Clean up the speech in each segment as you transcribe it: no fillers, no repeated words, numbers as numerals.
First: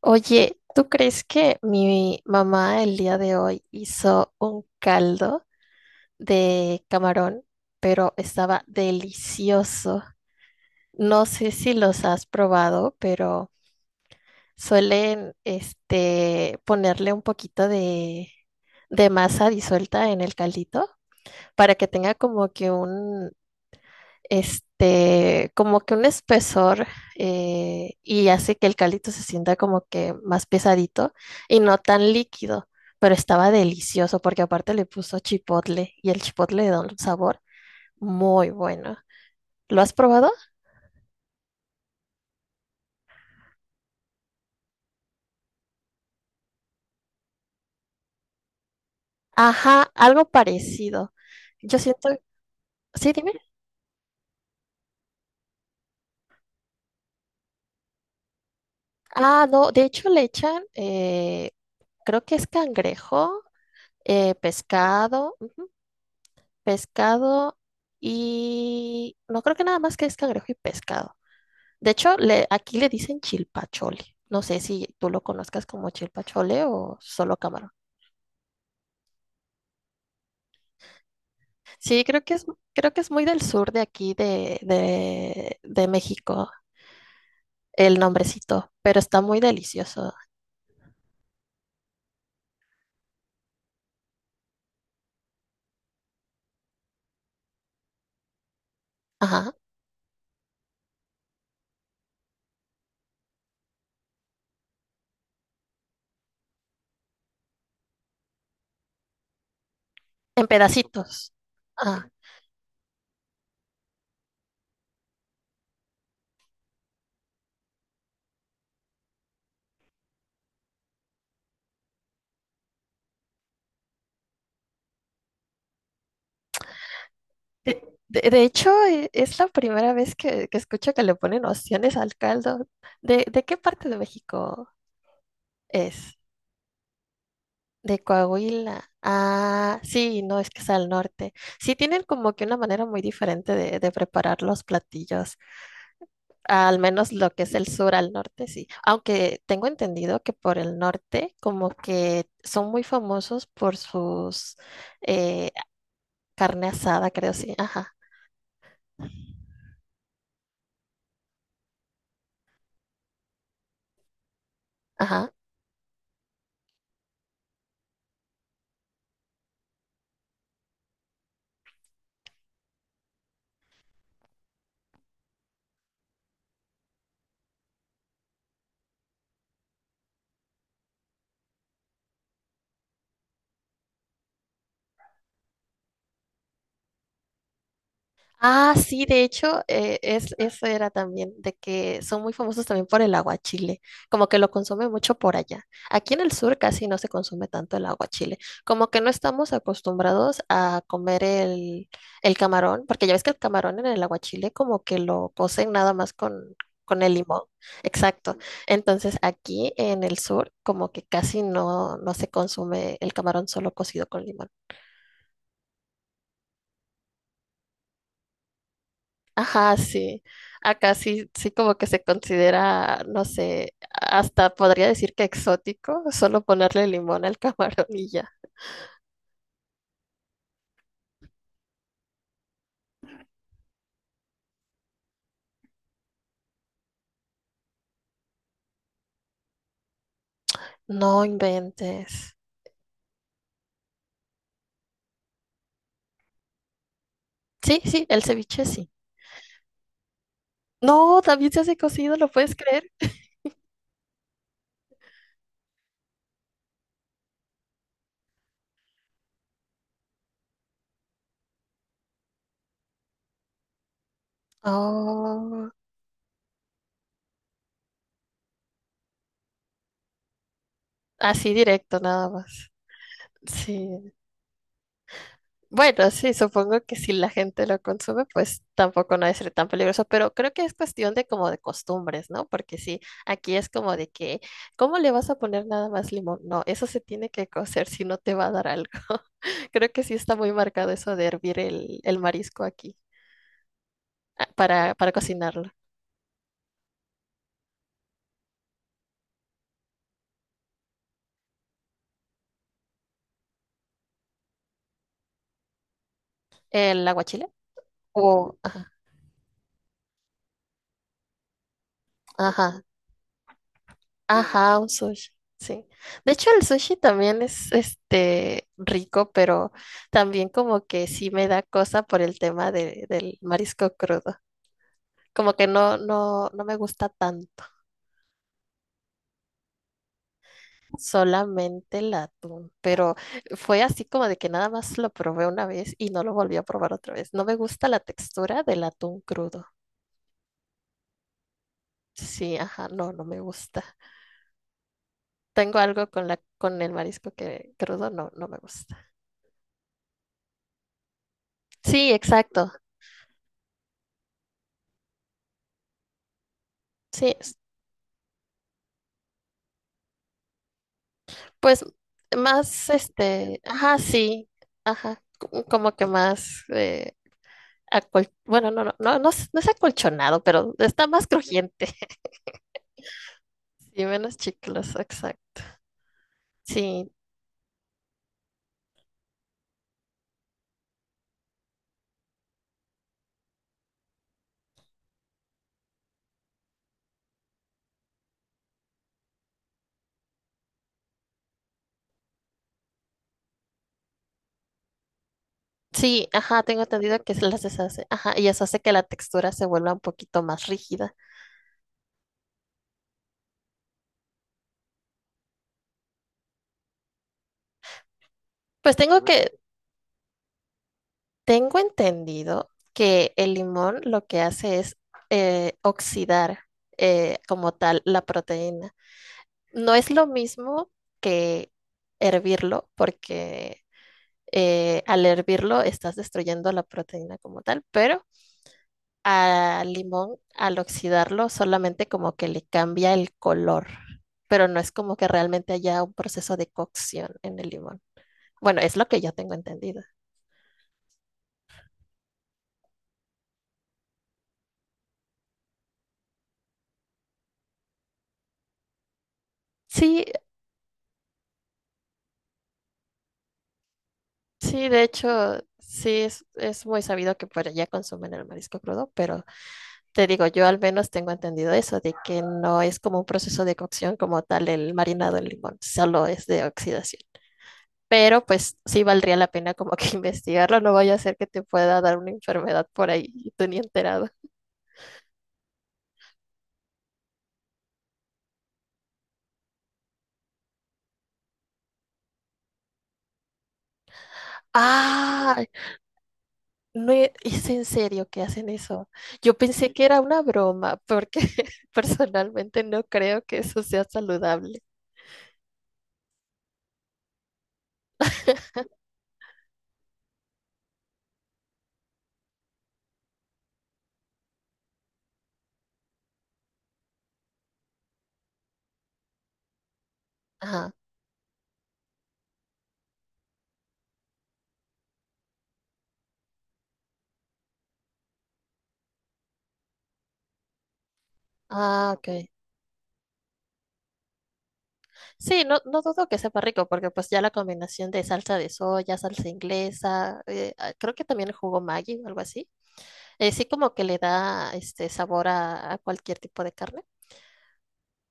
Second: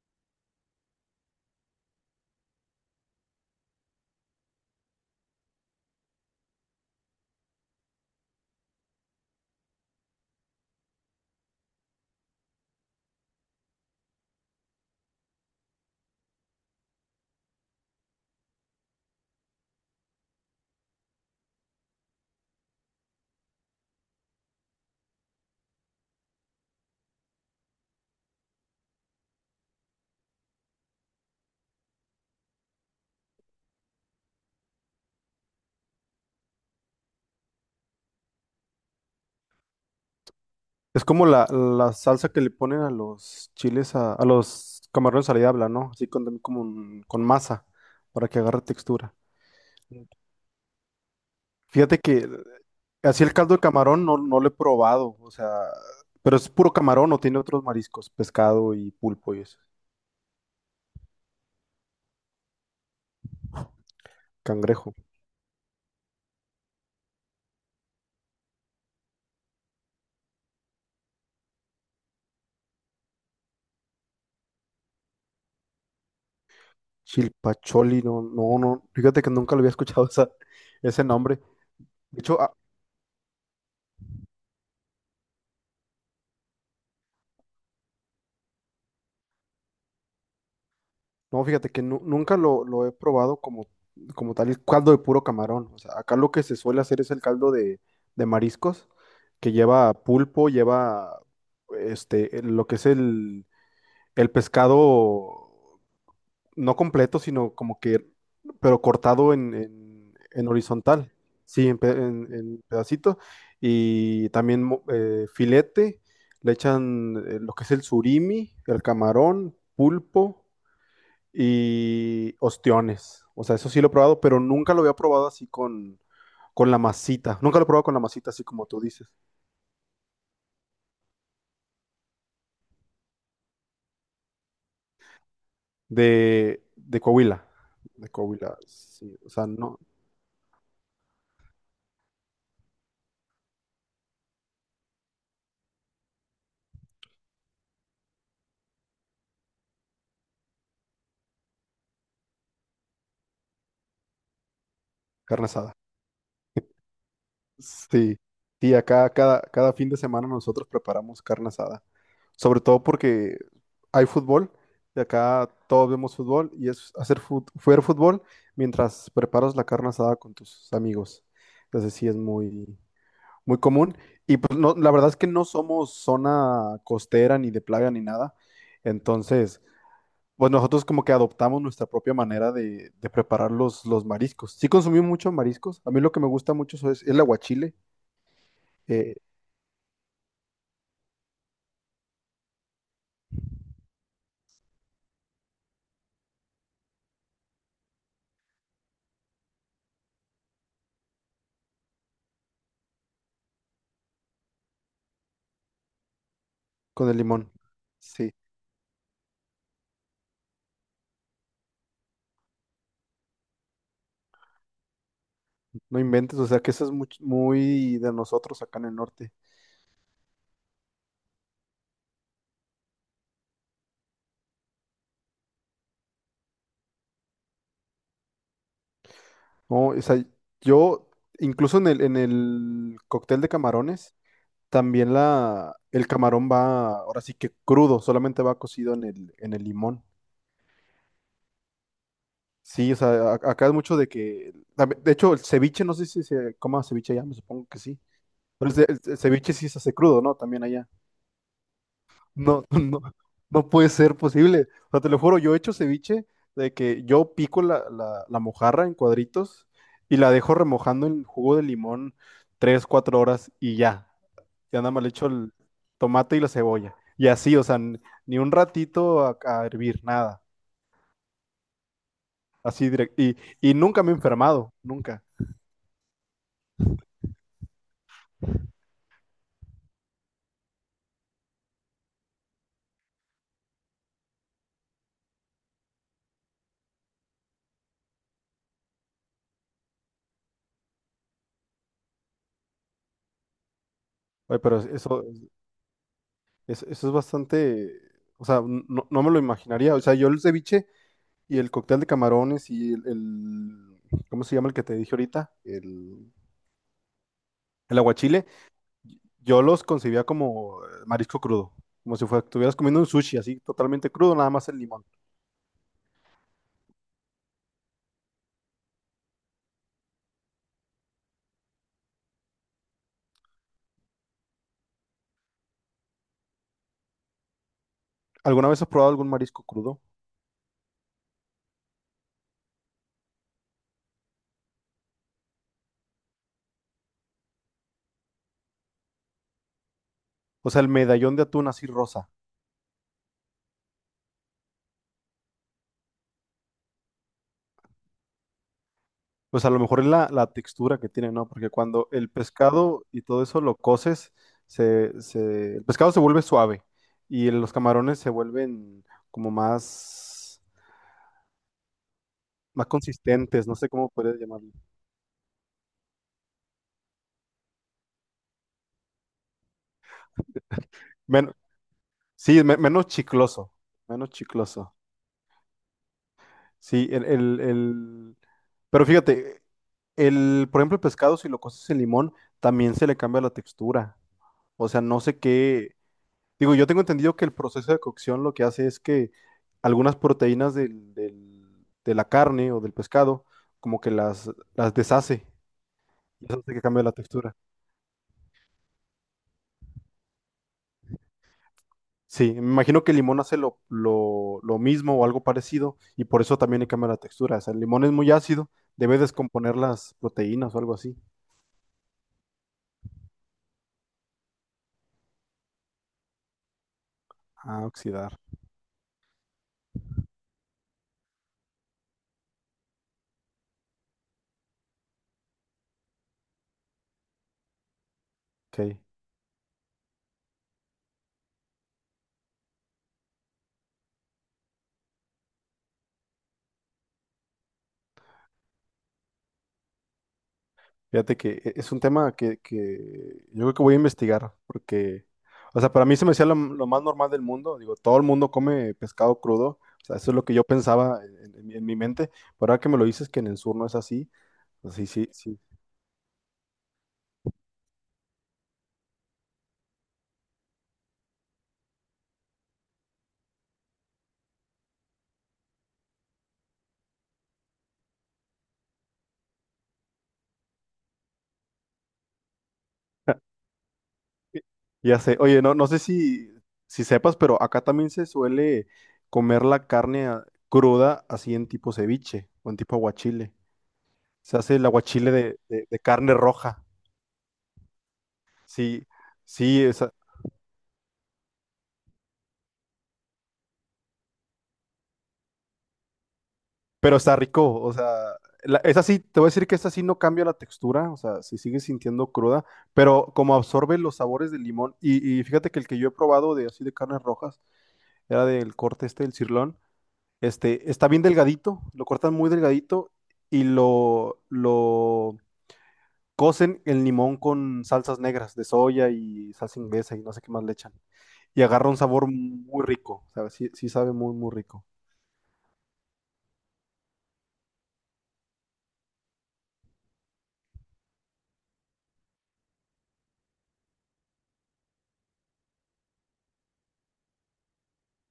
Oye, ¿tú crees que mi mamá el día de hoy hizo un caldo de camarón, pero estaba delicioso? No sé si los has probado, pero suelen ponerle un poquito de masa disuelta en el caldito para que tenga como que un como que un espesor y hace que el caldito se sienta como que más pesadito y no tan líquido, pero estaba delicioso porque aparte le puso chipotle y el chipotle le da un sabor muy bueno. ¿Lo has probado? Es como la salsa que le ponen a los chiles, a los camarones a la diabla, ¿no? Así con, como con masa, para que agarre textura. Ajá, algo parecido. Yo Fíjate siento, que sí, así el dime. caldo de camarón no lo he probado, o sea, pero es puro camarón o tiene otros mariscos, pescado y pulpo y Ah, eso, no, de hecho le echan, creo que es cangrejo, cangrejo. pescado. Pescado y no creo que nada más que es cangrejo y pescado. De hecho, aquí le dicen chilpachole. No sé si tú lo conozcas como chilpachole o solo camarón. Chilpacholi, no, fíjate que nunca lo había escuchado ese nombre. Sí, De hecho, creo que es muy del sur de aquí de México el nombrecito, pero está muy delicioso. no, fíjate que nunca lo he probado como, como tal el caldo de puro camarón. O sea, acá lo que se suele hacer es el caldo de mariscos, Ajá, que lleva pulpo, lleva lo que es el pescado no completo, sino como que, pero cortado en, en en horizontal. pedacitos. Sí, en, Ah, en pedacito. Y también filete, le echan lo que es el surimi, el camarón, pulpo y ostiones. O sea, eso sí lo he probado, pero nunca lo había probado así con la masita. Nunca lo he de, probado con la masita, de así como hecho, tú dices. Es la primera vez que escucho que le ponen opciones al caldo. De qué parte de México es? De Coahuila. De De Coahuila, Coahuila. sí. O sea, no, Ah, sí, no, es que es al norte. Sí, tienen como que una manera muy diferente de preparar los platillos, al menos lo que es el sur al norte, sí. Aunque tengo entendido que por el norte como que son muy famosos por sus carne eh, asada. carne asada, creo, sí. Ajá, Sí, sí, acá cada fin de semana nosotros preparamos carne asada. Sobre todo porque hay fútbol y ajá. acá todos vemos fútbol y es hacer ver fútbol mientras preparas la carne asada con tus amigos. Entonces sí es muy, muy común. Y pues no, la verdad es que no somos zona costera ni de plaga ni nada. Entonces, pues nosotros como que adoptamos nuestra propia manera de preparar los mariscos. Sí consumimos muchos mariscos. A mí lo que me gusta mucho eso es el aguachile Ah, sí, eh, de hecho, es, eso era también, de que son muy famosos también por el aguachile, como que lo consume mucho por allá. Aquí en el sur casi no se consume tanto el aguachile, como que no estamos acostumbrados a comer el camarón, porque ya ves que el camarón en el aguachile como que lo cocen nada más con con el el limón. limón. Sí, Exacto. Entonces aquí en el sur como que casi no, no se consume el camarón solo cocido con limón. no inventes. O sea que eso es muy, de nosotros acá en el norte. Ajá, sí. Acá sí, sí como que se considera, no sé, hasta podría decir que exótico, solo ponerle limón al camarón y ya. No, o sea, yo incluso en en el cóctel de camarones. También el camarón va, ahora sí que crudo, solamente va cocido en en el limón. No inventes. Sí, o sea, acá es mucho de que, de hecho, el ceviche, no sé si se coma ceviche allá, me supongo que Sí, sí. sí, el ceviche Pero el, ce- sí. el ce- ceviche sí se hace crudo, ¿no? También allá. No, también se hace cocido, ¿lo puedes No, creer? no, no puede ser posible. O sea, te lo juro, yo he hecho ceviche de que yo pico la mojarra en cuadritos y la dejo remojando en jugo de limón tres, cuatro horas y ya. Ya nada más le echo el Oh, tomate y la cebolla. Y así, o sea, n- ni un ratito a hervir, nada. así directo nada más. Así directo. Sí. Y nunca me he enfermado, nunca. Bueno, sí, supongo que si la gente lo consume, pues tampoco no debe ser tan peligroso, pero creo que es cuestión de como de costumbres, ¿no? Porque sí, aquí es como ¿cómo le vas a poner nada más limón? No, eso se tiene que cocer si no te va a dar algo. Creo que sí está muy marcado eso de hervir el marisco aquí ah, Oye, pero para eso, cocinarlo. Eso es bastante, o sea, no me lo imaginaría. O sea, yo el ceviche y el cóctel de camarones y el, ¿cómo se llama el que te dije ahorita? ¿El aguachile? El aguachile, O, ajá, yo los concebía como marisco crudo. Como si fuera, estuvieras ajá, comiendo un sushi así, totalmente crudo, nada más el Ajá, un limón. sushi, sí. De hecho, el sushi también es rico, pero también como que sí me da cosa por el tema del marisco crudo. Como que no me gusta tanto, ¿Alguna vez has probado algún marisco crudo? solamente el atún. Pero fue así como de que nada más lo probé una vez y no lo volví a probar otra vez. No me gusta la textura del atún crudo. O sea, el medallón de atún así rosa. Sí, ajá, no me gusta. Tengo algo con con el marisco que crudo no me gusta. Pues a lo mejor es la textura que tiene, ¿no? Porque cuando Sí, el exacto. pescado y todo eso lo coces, el pescado se vuelve suave Sí, y los camarones se vuelven como más, Pues más más, consistentes, no sé ajá, cómo podría sí, llamarlo. ajá, como que más, bueno, es no es acolchonado, pero está más Men- crujiente, sí, menos chicloso, sí, menos menos chicloso. chicloso, exacto. Sí, Sí, el, pero fíjate, el, por ejemplo, el pescado, si lo coces en limón, también se le cambia la textura. O sea, no sé qué, digo, yo tengo entendido que el proceso de cocción lo que hace es que algunas proteínas de la carne o del pescado, como que las deshace sí, y eso ajá, hace que tengo cambie la entendido que se textura. las deshace, ajá, y eso hace que la textura se vuelva un poquito más rígida. Sí, me imagino que el limón hace lo mismo o algo parecido y por eso también le cambia la textura. O sea, el limón es muy ácido, Pues debe tengo que, descomponer las proteínas o algo así. tengo entendido que el limón lo que hace es oxidar como Ah, tal la oxidar. proteína. No es lo mismo que hervirlo, porque al hervirlo estás destruyendo la proteína como tal, pero Ok. al limón, al oxidarlo, solamente como que le cambia el color, pero no es como que realmente haya un proceso de cocción en el limón. Bueno, es lo que yo tengo entendido. Fíjate que es un tema que yo creo que voy a investigar, porque, o sea, para mí se me hacía lo más normal del mundo. Digo, todo el mundo come pescado crudo, o sea, Sí, eso es lo que yo pensaba en, en mi mente, pero ahora que me lo dices que en el sur no es así, sí, pues de sí, sí, hecho, sí. sí, es muy sabido que por allá consumen el marisco crudo, pero te digo, yo al menos tengo entendido eso, de que no es como un proceso de cocción como tal el marinado en limón, solo es de oxidación. Pero pues sí valdría la pena como que investigarlo, no vaya a ser que te pueda dar una enfermedad por ahí y tú ni enterado. Ya sé, oye, no, no sé si, si sepas, pero acá también se suele comer la carne cruda así en tipo ceviche o en tipo aguachile. Se hace el aguachile de, Ah, de carne roja. no es en serio que hacen Sí, eso. Yo sí, pensé que era una broma, porque personalmente no creo que eso sea saludable. pero está rico, o sea, la- esa sí, te voy a decir que esta sí no cambia la textura, o sea, si sigue sintiendo cruda, pero como absorbe los sabores del limón, y fíjate que el que yo he probado de así de carnes rojas, era del corte este del cirlón, este, Ajá. está bien delgadito, lo cortan muy delgadito y lo cocen el limón con salsas negras de soya y salsa inglesa y no sé qué más le echan, y agarra un Ah, sabor ok. muy rico, o sea, sí, sí sabe muy, muy rico. Sí, no, no dudo que sepa rico, porque pues ya la combinación de salsa de soya, salsa inglesa, creo que también jugo Maggi o algo así, sí como que le da este sabor a cualquier tipo de carne.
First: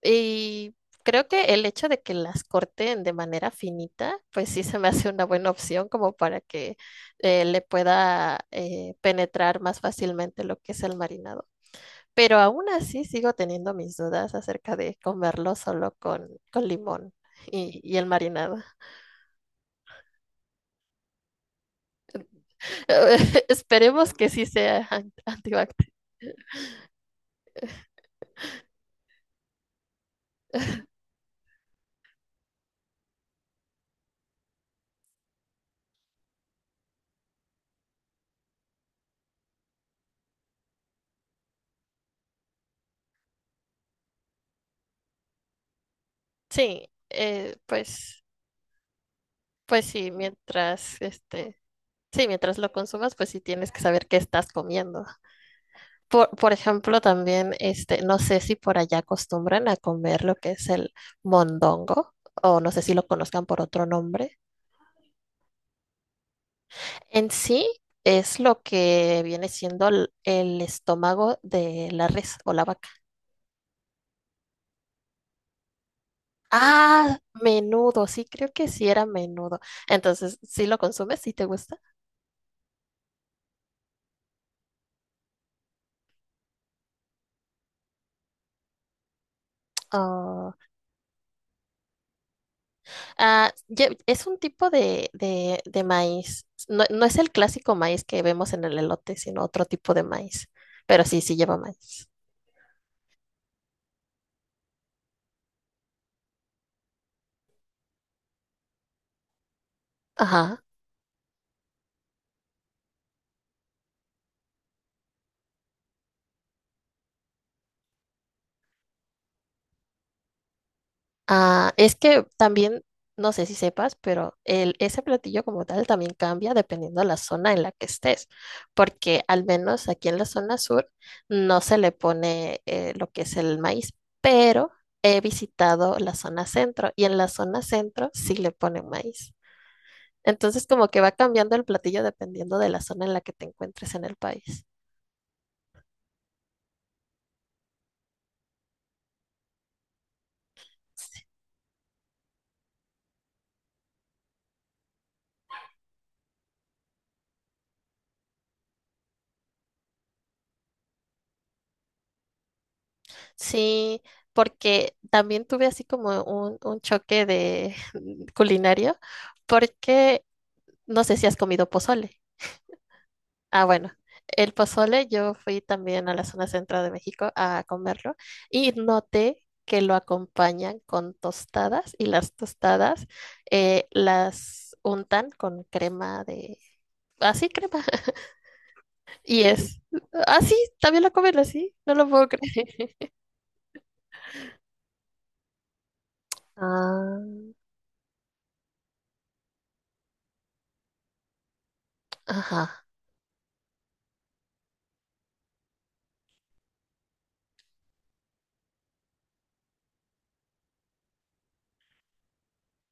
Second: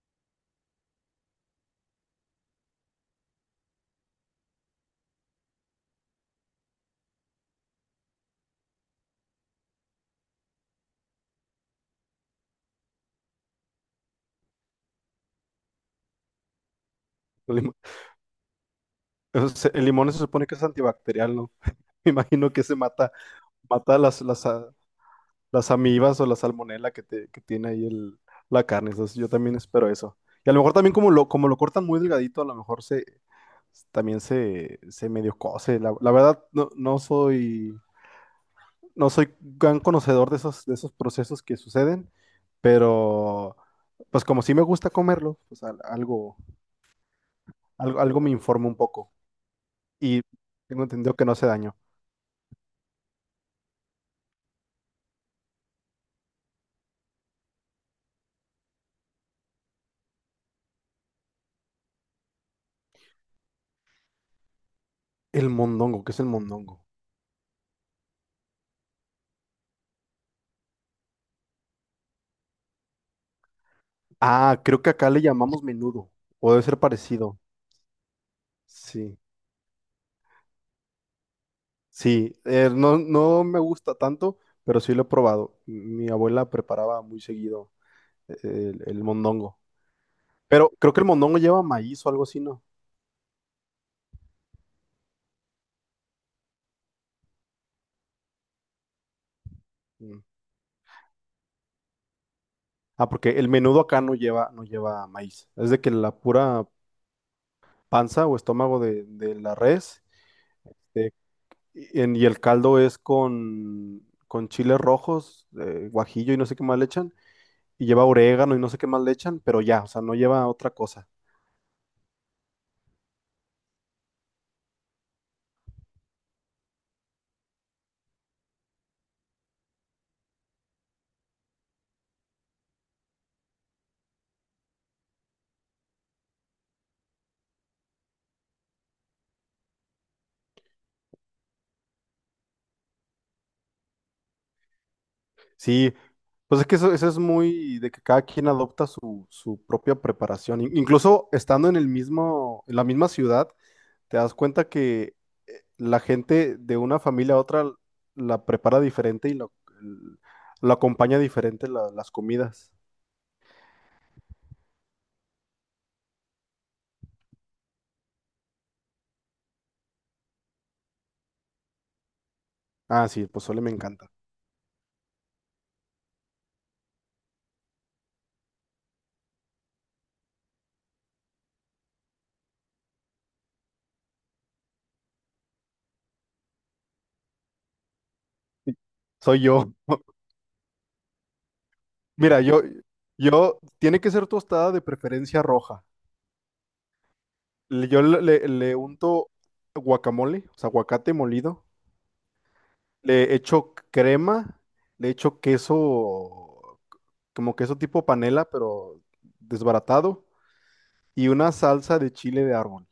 Y creo que el hecho de que las corten de manera finita, pues sí se me hace una buena opción como para que le pueda penetrar más fácilmente lo que es el marinado. Pero aún así sigo teniendo mis dudas acerca de comerlo solo con limón El lim- y el marinado. el limón se supone que es antibacterial, ¿no? Me imagino que se mata, mata Esperemos que sí sea las antivax. amibas o la salmonela que tiene ahí el, la carne. Entonces yo también espero eso. Y a lo mejor también como como lo cortan muy delgadito, a lo mejor se también se medio cose. La verdad, no soy, no soy gran conocedor de esos procesos que suceden, pero pues como sí me gusta comerlo, pues algo, Sí, algo pues, me informa un poco. pues sí, Y tengo mientras entendido que no hace este, daño. sí, mientras lo consumas, pues sí tienes que saber qué estás comiendo. Por ejemplo, también, no sé si por allá acostumbran a comer lo que es el mondongo, o no sé si lo conozcan por otro nombre. El mondongo, ¿qué es el mondongo? En sí es lo que viene siendo el estómago de la res o la vaca. Ah, creo que acá le llamamos menudo, o debe ser Ah, parecido. menudo, sí, creo que sí era Sí, menudo. Entonces, ¿sí lo consumes? ¿Sí te gusta? sí, no, no me gusta tanto, pero sí lo he probado. Mi abuela preparaba muy seguido el mondongo, Ah, pero creo que el mondongo lleva maíz o algo así, ¿no? ah, es un tipo de maíz. No, no es el clásico maíz que vemos en el elote, sino otro tipo de Mm. maíz. Pero sí, sí lleva maíz. Ah, porque el menudo acá no lleva, no lleva maíz. Es de que la pura panza o estómago de la res Ajá. este, y el caldo es con chiles rojos, guajillo y no sé qué más le echan y lleva orégano y no sé qué más le echan, pero ya, o sea, no lleva otra cosa. Ah, es que también, no sé si sepas, pero el, ese platillo como tal también cambia dependiendo de la zona en la que estés, porque al menos aquí en la zona sur no se le pone lo que es el maíz, pero he visitado la zona centro y en la zona centro sí le ponen maíz. Entonces como que va cambiando el platillo dependiendo de la zona en la que te encuentres en el país. Sí, pues es que eso es muy de que cada quien adopta su propia preparación. Incluso estando en el mismo, en la misma ciudad, te das cuenta que la gente de una familia a otra la prepara diferente y l- lo acompaña diferente las comidas. Sí, porque también tuve así como un choque de culinario, porque no sé si has comido pozole. Ah, sí, el pozole Ah, me bueno, encanta. el pozole yo fui también a la zona central de México a comerlo y noté que lo acompañan con tostadas y las tostadas las untan con crema de... Así, crema. Sí, soy Y yo. es... Ah, sí, también lo comen así, no lo puedo Mira, yo, creer. yo, tiene que ser tostada de preferencia roja. Ah, Yo le unto guacamole, o sea, aguacate molido. ajá. Le echo crema, le echo queso, como queso tipo panela, pero desbaratado. Y una salsa de chile de árbol.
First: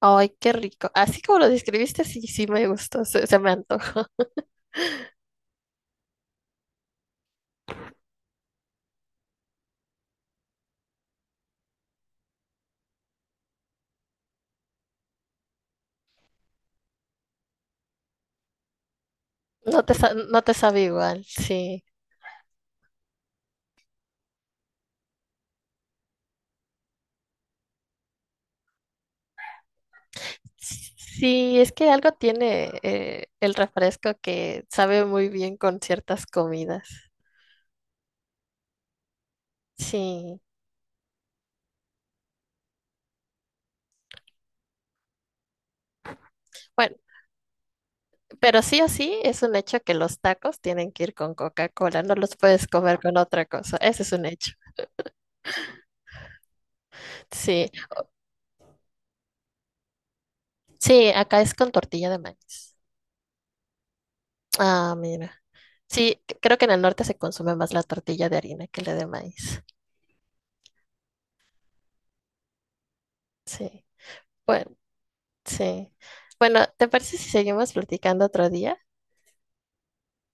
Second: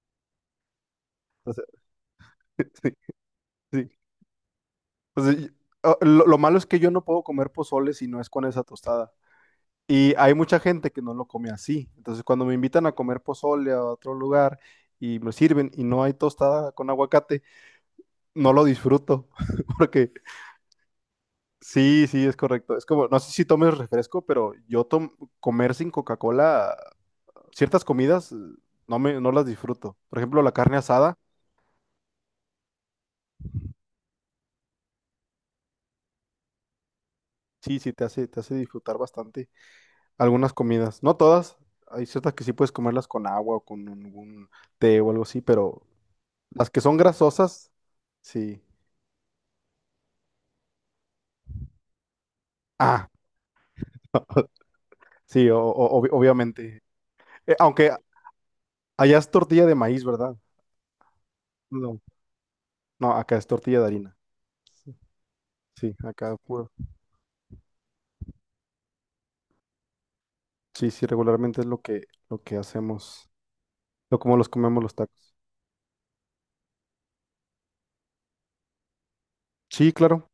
Ay, qué rico. Así como lo O sea, describiste, sí, sí me sí, gustó, se me sí. antojó. O sea, y- ah, lo malo es que yo no puedo comer pozole si no es con esa tostada. Y hay mucha gente que no lo come así. Entonces, cuando me invitan a comer pozole a otro lugar y me sirven y no hay tostada con aguacate, no lo disfruto. Porque No te sabe igual, sí. sí, sí, es correcto. Es como, no sé si tomes refresco, pero comer sin Coca-Cola, ciertas comidas no me, no las disfruto. Por ejemplo, la carne asada, Sí, es que algo tiene el refresco que sabe muy bien con ciertas comidas. sí, sí, te hace disfrutar bastante Sí. algunas comidas. No todas, hay ciertas que sí puedes comerlas con agua o con algún té o algo así, pero las que Bueno, son grasosas, pero sí. sí o sí es un hecho que los tacos tienen que ir con Coca-Cola, no los puedes comer Ah, con otra cosa, ese es un hecho. sí, obviamente. Sí, Aunque allá es tortilla de maíz, ¿verdad? sí, acá es con No, tortilla de maíz. no, acá es tortilla de harina. Ah, mira. Sí, Sí, acá creo que en puro. el norte se consume más la tortilla de harina que la de maíz. Sí, sí, regularmente es lo que hacemos, Sí. lo como los Bueno. comemos los tacos. Sí. Bueno, ¿te parece si seguimos platicando otro día? Sí, claro.